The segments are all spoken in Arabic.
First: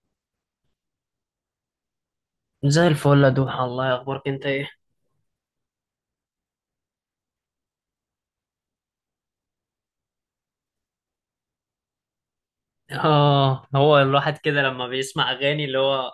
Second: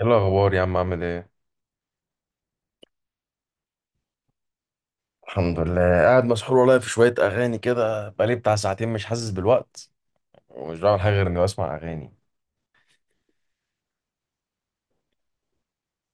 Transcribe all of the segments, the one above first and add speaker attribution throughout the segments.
Speaker 1: ايه الاخبار يا عم؟ عامل ايه؟
Speaker 2: زي الفل يا دوحة، الله يخبرك. انت ايه؟
Speaker 1: الحمد لله، قاعد مسحول والله في شوية أغاني كده، بقالي بتاع ساعتين مش حاسس بالوقت، ومش بعمل حاجة غير إني بسمع أغاني.
Speaker 2: اه، هو الواحد كده لما بيسمع اغاني، اللي هو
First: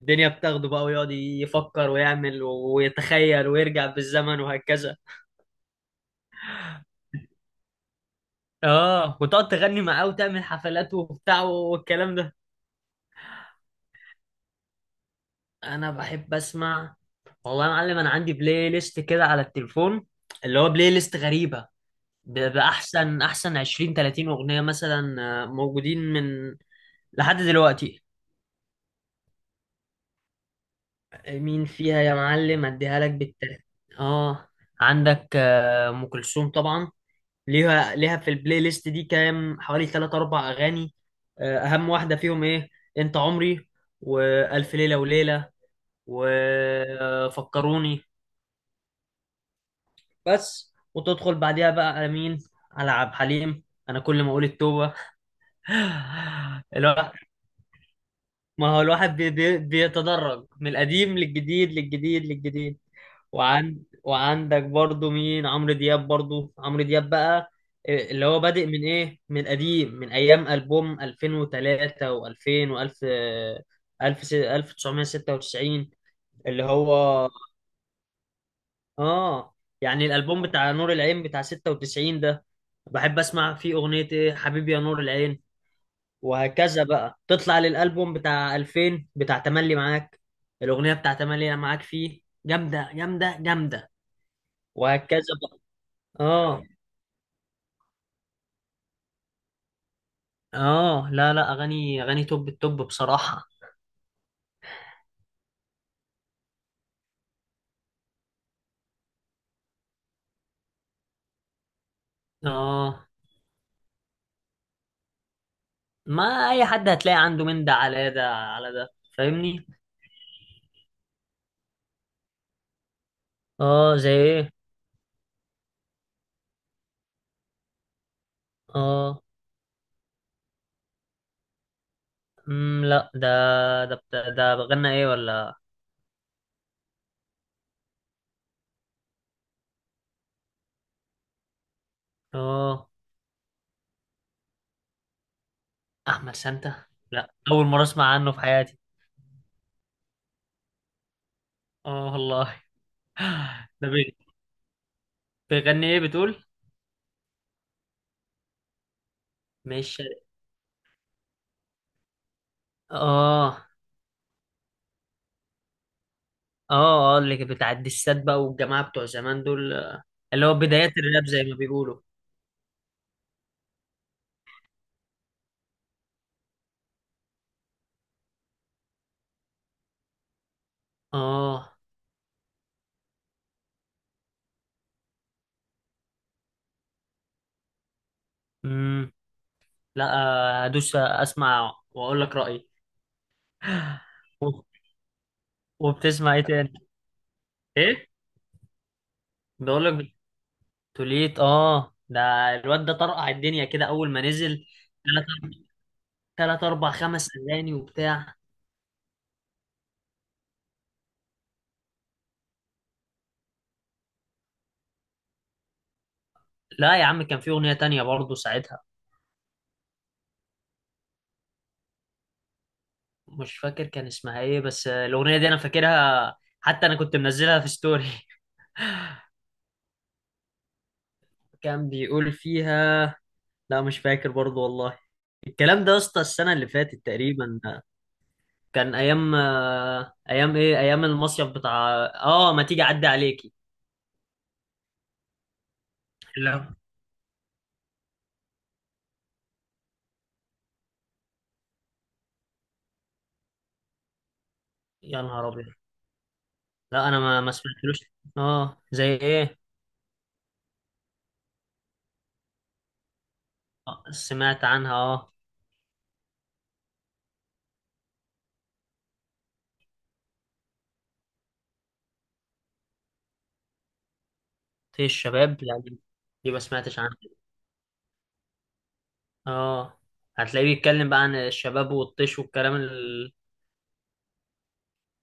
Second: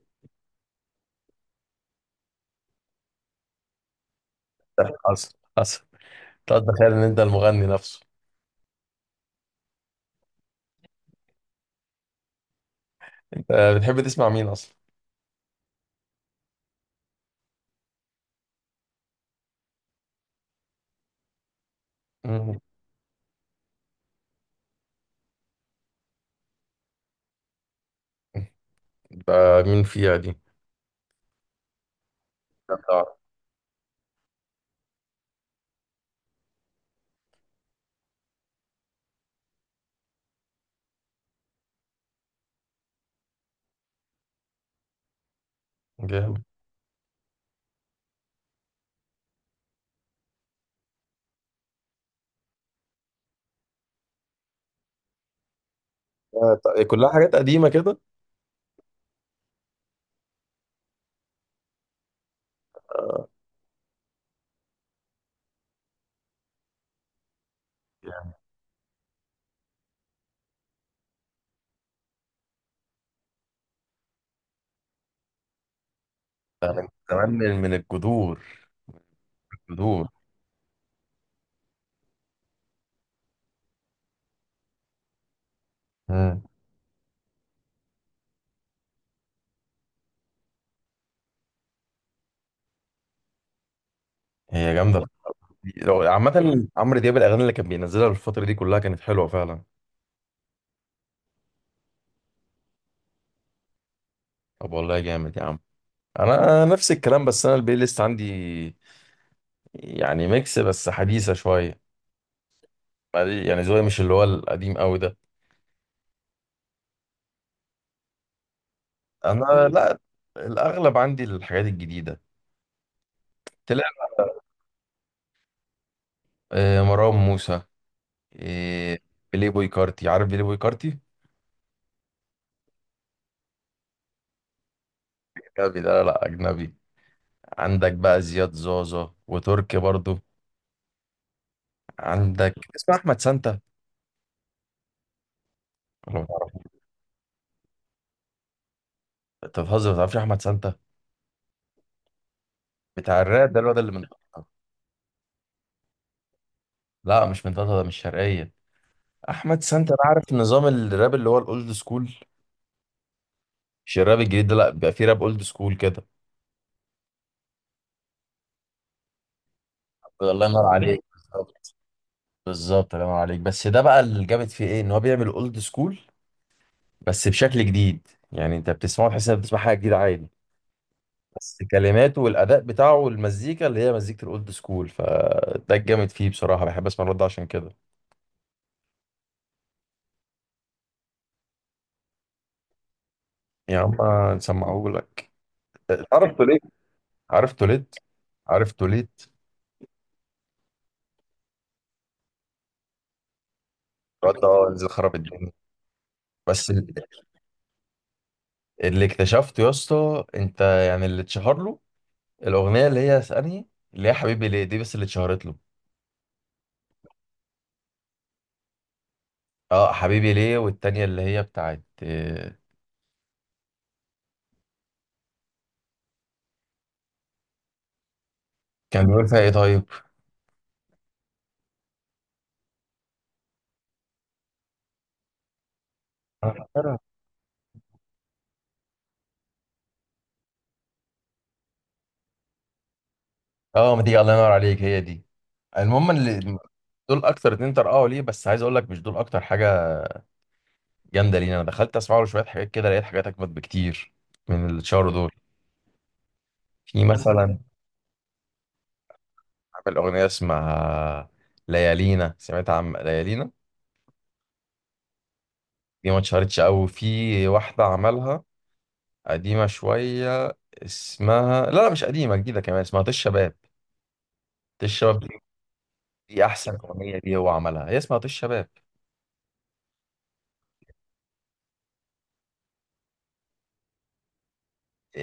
Speaker 2: الدنيا بتاخده بقى ويقعد يفكر ويعمل ويتخيل ويرجع بالزمن وهكذا.
Speaker 1: حصل حصل. تقعد تخيل إن أنت المغني نفسه.
Speaker 2: اه وتقعد تغني معاه وتعمل حفلات وبتاع والكلام ده.
Speaker 1: أنت بتحب تسمع مين أصلا؟
Speaker 2: انا بحب اسمع. والله يا معلم انا عندي بلاي ليست كده على التليفون، اللي هو بلاي ليست غريبة. ب-
Speaker 1: مم.
Speaker 2: بأحسن أحسن 20 30 أغنية مثلا، موجودين من لحد دلوقتي.
Speaker 1: ده مين فيها دي؟
Speaker 2: مين فيها يا معلم؟
Speaker 1: ده
Speaker 2: اديها لك
Speaker 1: بتاع-
Speaker 2: بالترتيب. اه، عندك ام كلثوم طبعا. ليها في البلاي ليست دي كام، حوالي 3 4 اغاني. اهم واحده فيهم ايه؟ انت عمري، والف ليله وليله،
Speaker 1: جامد.
Speaker 2: وفكروني بس. وتدخل بعديها بقى على مين؟ على عبد الحليم. انا كل ما اقول التوبه.
Speaker 1: طيب، كلها
Speaker 2: الواحد،
Speaker 1: حاجات قديمة كده.
Speaker 2: ما هو الواحد بي بي بيتدرج من القديم للجديد للجديد للجديد. وعندك برضو مين؟ عمرو دياب، برضو عمرو دياب بقى. اللي هو بادئ من ايه، من قديم، من ايام البوم 2003 و2000 و1000 1000 1996، اللي
Speaker 1: ده من
Speaker 2: هو.
Speaker 1: زمان، من الجذور.
Speaker 2: اه
Speaker 1: الجذور.
Speaker 2: يعني الالبوم بتاع نور العين بتاع 96 ده، بحب اسمع فيه اغنية ايه، حبيبي يا نور العين.
Speaker 1: مم.
Speaker 2: وهكذا بقى تطلع للالبوم بتاع 2000 بتاع تملي معاك، الاغنية بتاع تملي معاك فيه جامدة جامدة جامدة.
Speaker 1: هي جامده.
Speaker 2: وهكذا بقى. اه
Speaker 1: عامه عمرو دياب، الاغاني اللي كان بينزلها الفتره دي كلها كانت حلوه فعلا.
Speaker 2: اه، لا لا، اغاني اغاني توب التوب بصراحة.
Speaker 1: طب والله جامد يا عم. انا أنا نفس الكلام، بس انا البلاي ليست عندي يعني ميكس بس حديثه شويه.
Speaker 2: اه،
Speaker 1: يعني ذوقي مش اللي هو القديم قوي ده.
Speaker 2: ما اي حد هتلاقي عنده من ده على ده على ده،
Speaker 1: انا
Speaker 2: فاهمني؟
Speaker 1: مم. لا، الاغلب عندي الحاجات الجديده.
Speaker 2: اه،
Speaker 1: تلاقي
Speaker 2: زي ايه؟
Speaker 1: مروان موسى، آه،
Speaker 2: اه،
Speaker 1: بيلي بوي كارتي. عارف بيلي بوي كارتي؟
Speaker 2: لا، ده ده غنى ايه ولا؟
Speaker 1: اجنبي ده، لا اجنبي. عندك بقى زياد زازا وتركي برضو. عندك
Speaker 2: اه،
Speaker 1: اسمه احمد سانتا، ولا ما
Speaker 2: احمد
Speaker 1: تعرفوش؟
Speaker 2: سانتا؟ لا، اول مرة اسمع عنه في حياتي.
Speaker 1: انت بتهزر، ما تعرفش احمد سانتا؟
Speaker 2: اه والله.
Speaker 1: بتاع الراب ده، الواد
Speaker 2: ده
Speaker 1: اللي من
Speaker 2: بي-
Speaker 1: طنطا.
Speaker 2: بيغني ايه بتقول؟
Speaker 1: لا مش من طنطا، ده مش شرقيه. احمد سانتا،
Speaker 2: مش
Speaker 1: انا
Speaker 2: شرقي.
Speaker 1: عارف نظام الراب اللي هو الاولد سكول.
Speaker 2: اه
Speaker 1: مش الراب الجديد ده، لا، بيبقى فيه راب اولد سكول كده.
Speaker 2: اه اه، اللي بتاع الدسات بقى، والجماعة بتوع زمان دول،
Speaker 1: الله
Speaker 2: اللي هو
Speaker 1: ينور
Speaker 2: بدايات
Speaker 1: عليك،
Speaker 2: الراب زي ما
Speaker 1: بالظبط.
Speaker 2: بيقولوا.
Speaker 1: بالظبط الله ينور عليك. بس ده بقى اللي جامد فيه ايه، ان هو بيعمل اولد سكول بس بشكل جديد. يعني انت بتسمعه تحس انك بتسمع حاجه جديده عادي، بس
Speaker 2: اه
Speaker 1: كلماته والاداء بتاعه والمزيكا اللي هي مزيكه الاولد سكول، فده الجامد فيه بصراحه. بحب اسمع الرد عشان كده.
Speaker 2: لا، ادوس اسمع واقول لك رايي.
Speaker 1: يا عم
Speaker 2: و-
Speaker 1: نسمعه لك.
Speaker 2: وبتسمع
Speaker 1: عرفت
Speaker 2: ايه
Speaker 1: ليه؟
Speaker 2: تاني؟
Speaker 1: عرفت ليه؟
Speaker 2: ايه؟
Speaker 1: عرفت ليه؟
Speaker 2: بقول لك، توليت ده. الواد ده طرقع الدنيا كده اول ما
Speaker 1: الرد،
Speaker 2: نزل.
Speaker 1: اه، نزل خرب
Speaker 2: ثلاث
Speaker 1: الدنيا.
Speaker 2: ثلاث
Speaker 1: بس
Speaker 2: اربع، خمس اغاني وبتاع.
Speaker 1: اللي اكتشفته يا اسطى انت، يعني اللي اتشهر له، الاغنيه اللي هي اسألني، اللي هي حبيبي ليه، دي بس اللي اتشهرت له.
Speaker 2: لا يا عم، كان في اغنيه تانية برضه ساعتها.
Speaker 1: اه حبيبي ليه، والتانية اللي هي بتاعت
Speaker 2: مش فاكر كان اسمها ايه، بس الاغنيه دي انا فاكرها، حتى انا كنت منزلها في ستوري.
Speaker 1: كان بيقول فيها ايه طيب؟
Speaker 2: كان بيقول فيها. لا مش فاكر برضه والله. الكلام ده يا اسطى
Speaker 1: أنا
Speaker 2: السنه اللي
Speaker 1: فاكرها.
Speaker 2: فاتت تقريبا، كان ايام ايام ايام المصيف بتاع، اه ما تيجي اعدي عليكي.
Speaker 1: اه ما تيجي، الله ينور عليك، هي دي. المهم اللي،
Speaker 2: لا،
Speaker 1: دول اكتر اتنين طرقعوا ليه، بس عايز اقول لك مش دول اكتر حاجه جامده لينا. انا دخلت اسمع له شويه حاجات كده، لقيت حاجات اجمد بكتير من اللي اتشهروا
Speaker 2: يا
Speaker 1: دول.
Speaker 2: نهار ابيض.
Speaker 1: في
Speaker 2: لا، انا ما
Speaker 1: مثلا،
Speaker 2: سمعتلوش. اه، زي ايه؟
Speaker 1: عامل اغنيه اسمها ليالينا. سمعت عن ليالينا؟
Speaker 2: سمعت عنها اه.
Speaker 1: دي ما اتشهرتش قوي. في واحده عملها قديمة شوية اسمها، لا لا مش قديمة، جديدة كمان، اسمها طش شباب. طش
Speaker 2: في
Speaker 1: شباب دي،
Speaker 2: الشباب؟ لا، دي
Speaker 1: دي
Speaker 2: دي ما
Speaker 1: أحسن
Speaker 2: سمعتش عنها.
Speaker 1: أغنية، دي هو عملها، هي اسمها طش شباب.
Speaker 2: اه، هتلاقيه بيتكلم بقى عن الشباب والطيش والكلام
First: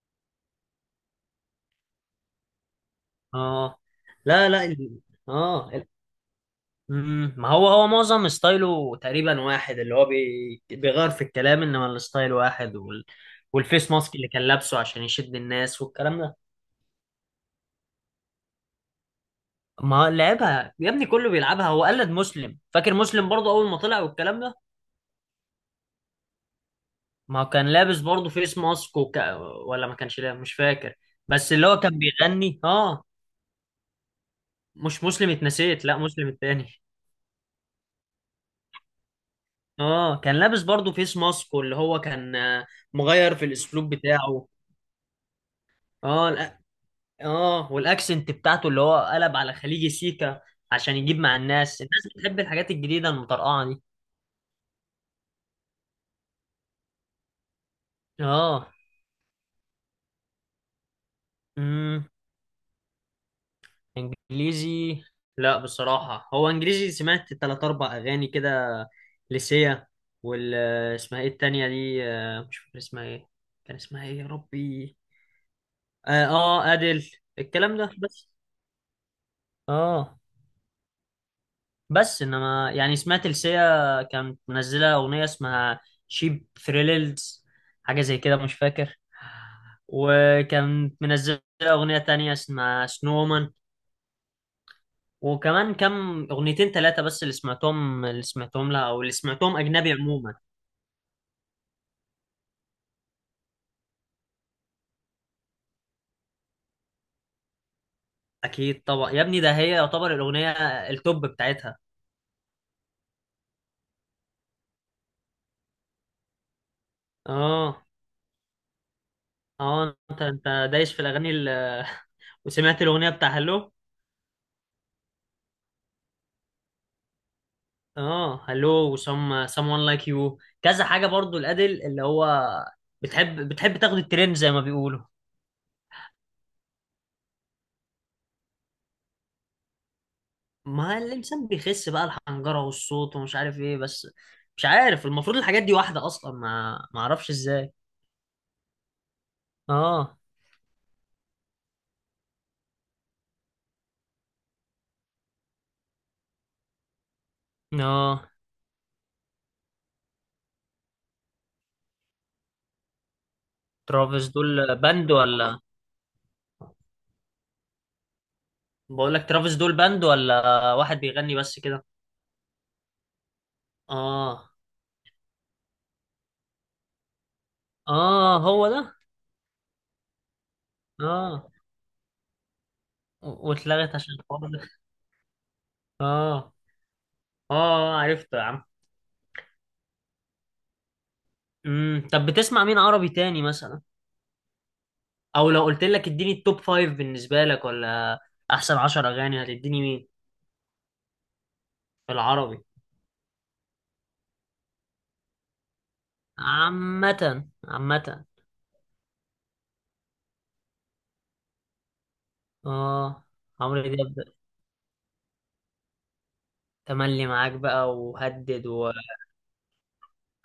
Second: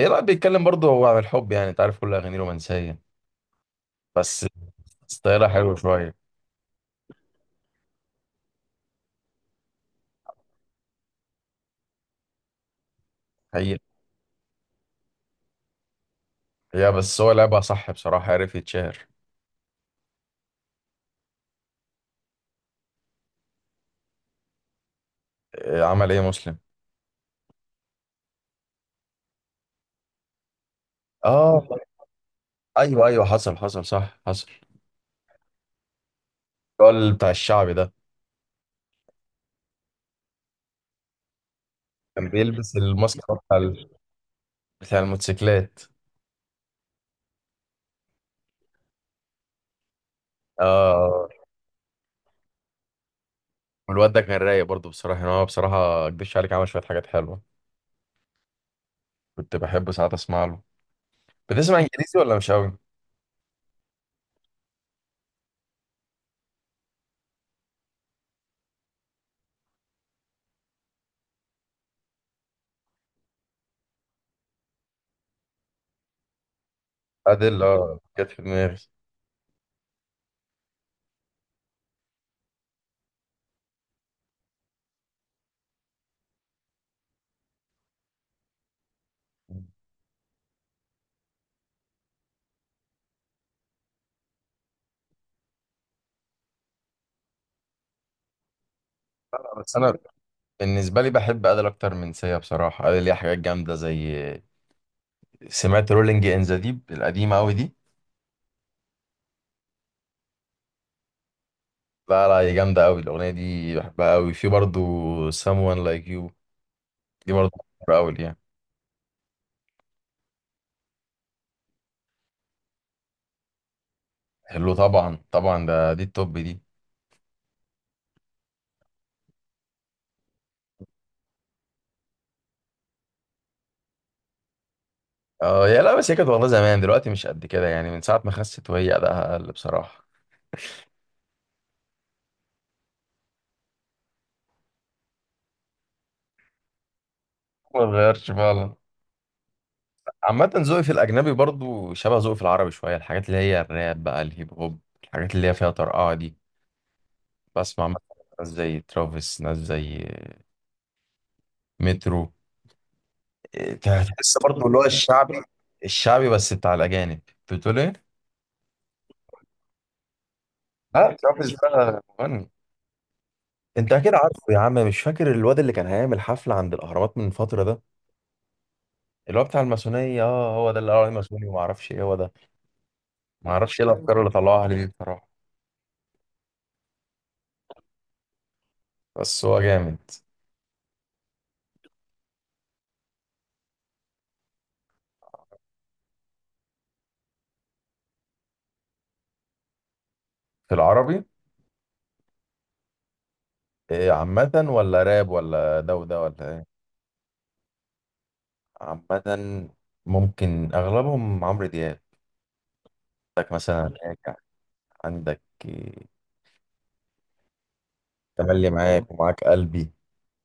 Speaker 1: إيه، لا بيتكلم برضه هو عن الحب. يعني أنت عارف كل أغانيه رومانسية،
Speaker 2: اه
Speaker 1: بس
Speaker 2: لا لا
Speaker 1: ستايلها
Speaker 2: اه
Speaker 1: حلو شوية.
Speaker 2: ما هو معظم ستايله تقريبا واحد، اللي هو بيغير في الكلام، انما الستايل واحد
Speaker 1: حقيقة.
Speaker 2: والفيس ماسك اللي كان لابسه عشان يشد الناس والكلام ده.
Speaker 1: هي بس هو لعبها صح بصراحة، عرف يتشهر.
Speaker 2: ما لعبها يا ابني، كله بيلعبها. هو قلد مسلم، فاكر مسلم برضه اول ما طلع والكلام ده.
Speaker 1: إيه عمل إيه مسلم؟
Speaker 2: ما هو كان لابس برضه فيس ماسك ولا ما كانش لابس، مش فاكر، بس
Speaker 1: آه
Speaker 2: اللي هو كان بيغني اه.
Speaker 1: أيوه أيوه، حصل حصل، صح حصل.
Speaker 2: مش مسلم، اتنسيت، لا مسلم التاني.
Speaker 1: الراجل بتاع الشعبي ده
Speaker 2: اه كان لابس برضه فيس ماسك، واللي هو
Speaker 1: كان
Speaker 2: كان،
Speaker 1: بيلبس الماسك
Speaker 2: مغير في الاسلوب بتاعه.
Speaker 1: بتاع الموتوسيكلات.
Speaker 2: اه اه، والاكسنت بتاعته اللي هو قلب على خليجي سيكا عشان يجيب
Speaker 1: آه.
Speaker 2: مع الناس. الناس بتحب الحاجات الجديدة المطرقعة دي.
Speaker 1: والواد ده كان رايق برضه بصراحة. يعني هو بصراحة ما اكدبش عليك، عمل شوية حاجات حلوة.
Speaker 2: اه،
Speaker 1: كنت بحب ساعات اسمع له. بتسمع انجليزي ولا مش قوي؟
Speaker 2: انجليزي؟ لا بصراحة، هو انجليزي سمعت تلات اربع اغاني كده، لسيا، وال اسمها ايه التانية دي؟ مش فاكر اسمها ايه، كان اسمها ايه يا ربي؟ ادل.
Speaker 1: ادل،
Speaker 2: الكلام ده
Speaker 1: اه،
Speaker 2: بس.
Speaker 1: جت في دماغي.
Speaker 2: اه بس انما يعني، سمعت لسيا كانت منزلة اغنية اسمها شيب ثريلز، حاجة زي كده مش فاكر، وكانت منزلة اغنية تانية اسمها سنومان، وكمان كم اغنيتين ثلاثه بس اللي سمعتهم، لها، او اللي سمعتهم
Speaker 1: بس
Speaker 2: اجنبي
Speaker 1: انا
Speaker 2: عموما.
Speaker 1: بالنسبة لي بحب ادل اكتر من سيا بصراحة. ادل ليها حاجات جامدة، زي، سمعت رولينج ان ذا ديب القديمة قوي دي؟
Speaker 2: اكيد طبعا يا ابني، ده هي يعتبر الاغنيه التوب بتاعتها.
Speaker 1: لا لا، هي جامدة قوي الاغنية دي، بحبها قوي. في برضه someone like you، دي برضه
Speaker 2: اه
Speaker 1: بحبها قوي يعني.
Speaker 2: اه، انت دايس في الاغاني وسمعت الاغنيه بتاع هلو.
Speaker 1: حلو طبعا، طبعا ده، دي التوب دي.
Speaker 2: اه، هلو وسم someone like you، كذا حاجه برضو الادل، اللي هو بتحب تاخد الترند زي ما بيقولوا.
Speaker 1: اه، يا لا، بس هي كانت والله زمان، دلوقتي مش قد كده. يعني من ساعة ما خست وهي أداءها أقل بصراحة،
Speaker 2: ما الانسان بيخس بقى الحنجره والصوت ومش عارف ايه، بس مش عارف المفروض الحاجات دي واحده اصلا، ما اعرفش ازاي.
Speaker 1: ما اتغيرش فعلا.
Speaker 2: اه
Speaker 1: عامة ذوقي في الأجنبي برضو شبه ذوقي في العربي شوية، الحاجات اللي هي الراب بقى، الهيب هوب، الحاجات اللي هي فيها طرقعة دي. بسمع مثلا
Speaker 2: اه،
Speaker 1: ناس زي ترافيس، ناس زي مترو. إيه،
Speaker 2: ترافيس
Speaker 1: تحس
Speaker 2: دول
Speaker 1: برضو اللي هو
Speaker 2: باند
Speaker 1: الشعبي.
Speaker 2: ولا؟
Speaker 1: الشعبي بس بتاع الأجانب. بتقول إيه؟
Speaker 2: بقول لك ترافيس دول باند ولا واحد
Speaker 1: لا
Speaker 2: بيغني
Speaker 1: ترافيس
Speaker 2: بس كده.
Speaker 1: ده مغني. أنت أكيد عارفه
Speaker 2: اه
Speaker 1: يا عم، مش فاكر الواد اللي كان هيعمل حفلة عند الأهرامات من فترة ده؟
Speaker 2: اه، هو ده.
Speaker 1: اللي هو بتاع الماسونية، اه هو ده، اللي قال عليه ماسوني
Speaker 2: اه،
Speaker 1: وما أعرفش إيه، هو ده.
Speaker 2: و-
Speaker 1: ما أعرفش إيه
Speaker 2: واتلغت عشان
Speaker 1: الأفكار اللي
Speaker 2: الحوار ده.
Speaker 1: طلعوها عليه دي بصراحة،
Speaker 2: اه اه، عرفته يا عم.
Speaker 1: بس هو جامد.
Speaker 2: طب بتسمع مين عربي تاني مثلا؟ او لو قلت لك اديني التوب فايف بالنسبة لك، ولا احسن 10 اغاني، هتديني مين؟
Speaker 1: في العربي،
Speaker 2: في العربي.
Speaker 1: إيه، عامة ولا راب ولا ده وده ولا ايه؟
Speaker 2: عامة عامة.
Speaker 1: عامة. ممكن اغلبهم عمرو دياب.
Speaker 2: اه،
Speaker 1: عندك
Speaker 2: عمرو
Speaker 1: مثلا
Speaker 2: دياب،
Speaker 1: راجع، عندك إيه،
Speaker 2: تملي معاك بقى وهدد
Speaker 1: تملي
Speaker 2: و
Speaker 1: معاك ومعاك قلبي،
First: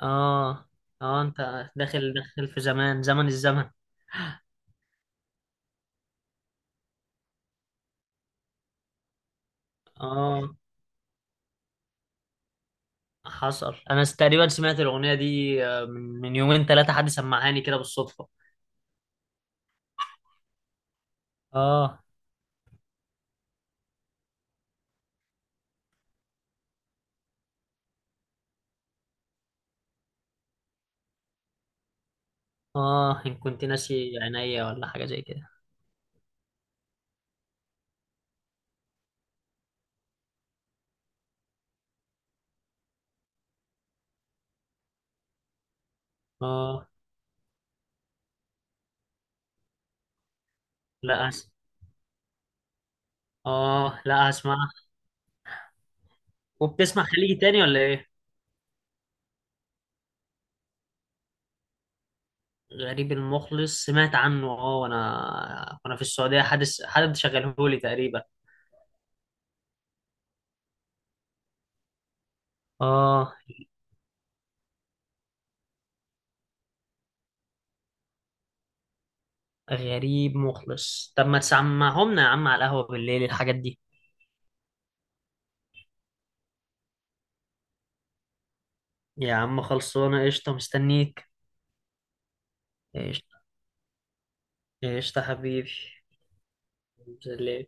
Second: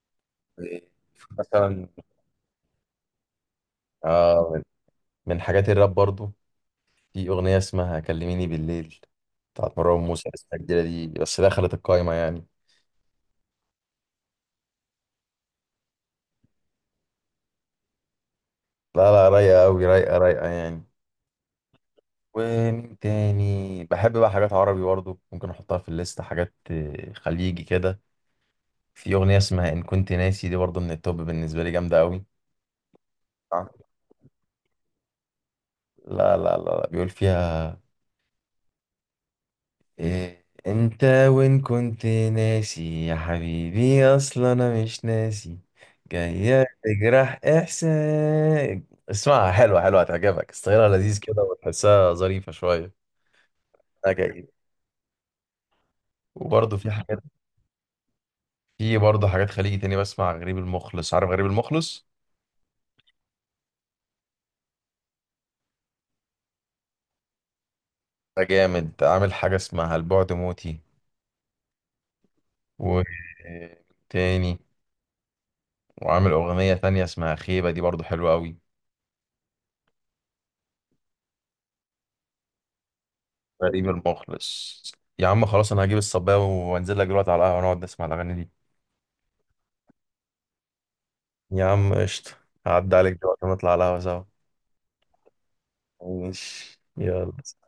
Speaker 2: اه
Speaker 1: إيه،
Speaker 2: اه. انت
Speaker 1: مثلا.
Speaker 2: داخل في زمن الزمن.
Speaker 1: آه، من حاجات الراب برضو، في اغنية اسمها كلميني بالليل بتاعت مروان موسى، لسه
Speaker 2: اه
Speaker 1: الجديدة دي بس دخلت القايمة يعني.
Speaker 2: حصل. انا تقريبا سمعت الاغنيه دي، من يومين ثلاثه، حد سمعهاني كده بالصدفه.
Speaker 1: لا لا، رايقة أوي، رايقة رايقة يعني.
Speaker 2: اه
Speaker 1: ومين تاني بحب بقى؟ حاجات عربي برضو ممكن أحطها في الليست، حاجات خليجي كده. في أغنية اسمها إن كنت ناسي، دي برضه من التوب بالنسبة لي، جامدة أوي.
Speaker 2: اه، ان كنت
Speaker 1: آه.
Speaker 2: ناسي عينيا، ولا حاجه زي كده.
Speaker 1: لا لا لا لا، بيقول فيها إيه، أنت وإن كنت ناسي يا حبيبي أصلا أنا مش ناسي، جاية
Speaker 2: اه
Speaker 1: تجرح إحساس. اسمعها، حلوة حلوة، هتعجبك. ستايلها لذيذ
Speaker 2: لا
Speaker 1: كده، وتحسها ظريفة شوية.
Speaker 2: اه لا،
Speaker 1: أكيد.
Speaker 2: هسمعها.
Speaker 1: وبرضه في
Speaker 2: وبتسمع
Speaker 1: حاجات،
Speaker 2: خليجي تاني ولا ايه؟
Speaker 1: في برضه حاجات خليجي تاني بسمع، غريب المخلص. عارف غريب المخلص؟
Speaker 2: غريب المخلص، سمعت عنه اه، وانا في السعوديه حدث حد شغلهولي تقريبا.
Speaker 1: ده جامد، عامل حاجة اسمها البعد موتي، و
Speaker 2: اه،
Speaker 1: تاني، وعامل أغنية تانية اسمها خيبة، دي برضو حلوة أوي.
Speaker 2: غريب مخلص. طب ما تسمعهمنا يا عم على القهوه بالليل الحاجات دي.
Speaker 1: غريب المخلص. يا عم خلاص، أنا هجيب الصباية وأنزل لك دلوقتي على القهوة، ونقعد نسمع الأغاني دي.
Speaker 2: يا عم خلصانه، قشطه، مستنيك.
Speaker 1: يا عم قشطة. هعدي عليك
Speaker 2: قشطه،
Speaker 1: دلوقتي ونطلع على القهوة سوا.
Speaker 2: قشطه حبيبي.
Speaker 1: ماشي،
Speaker 2: إذن
Speaker 1: يلا.
Speaker 2: ل.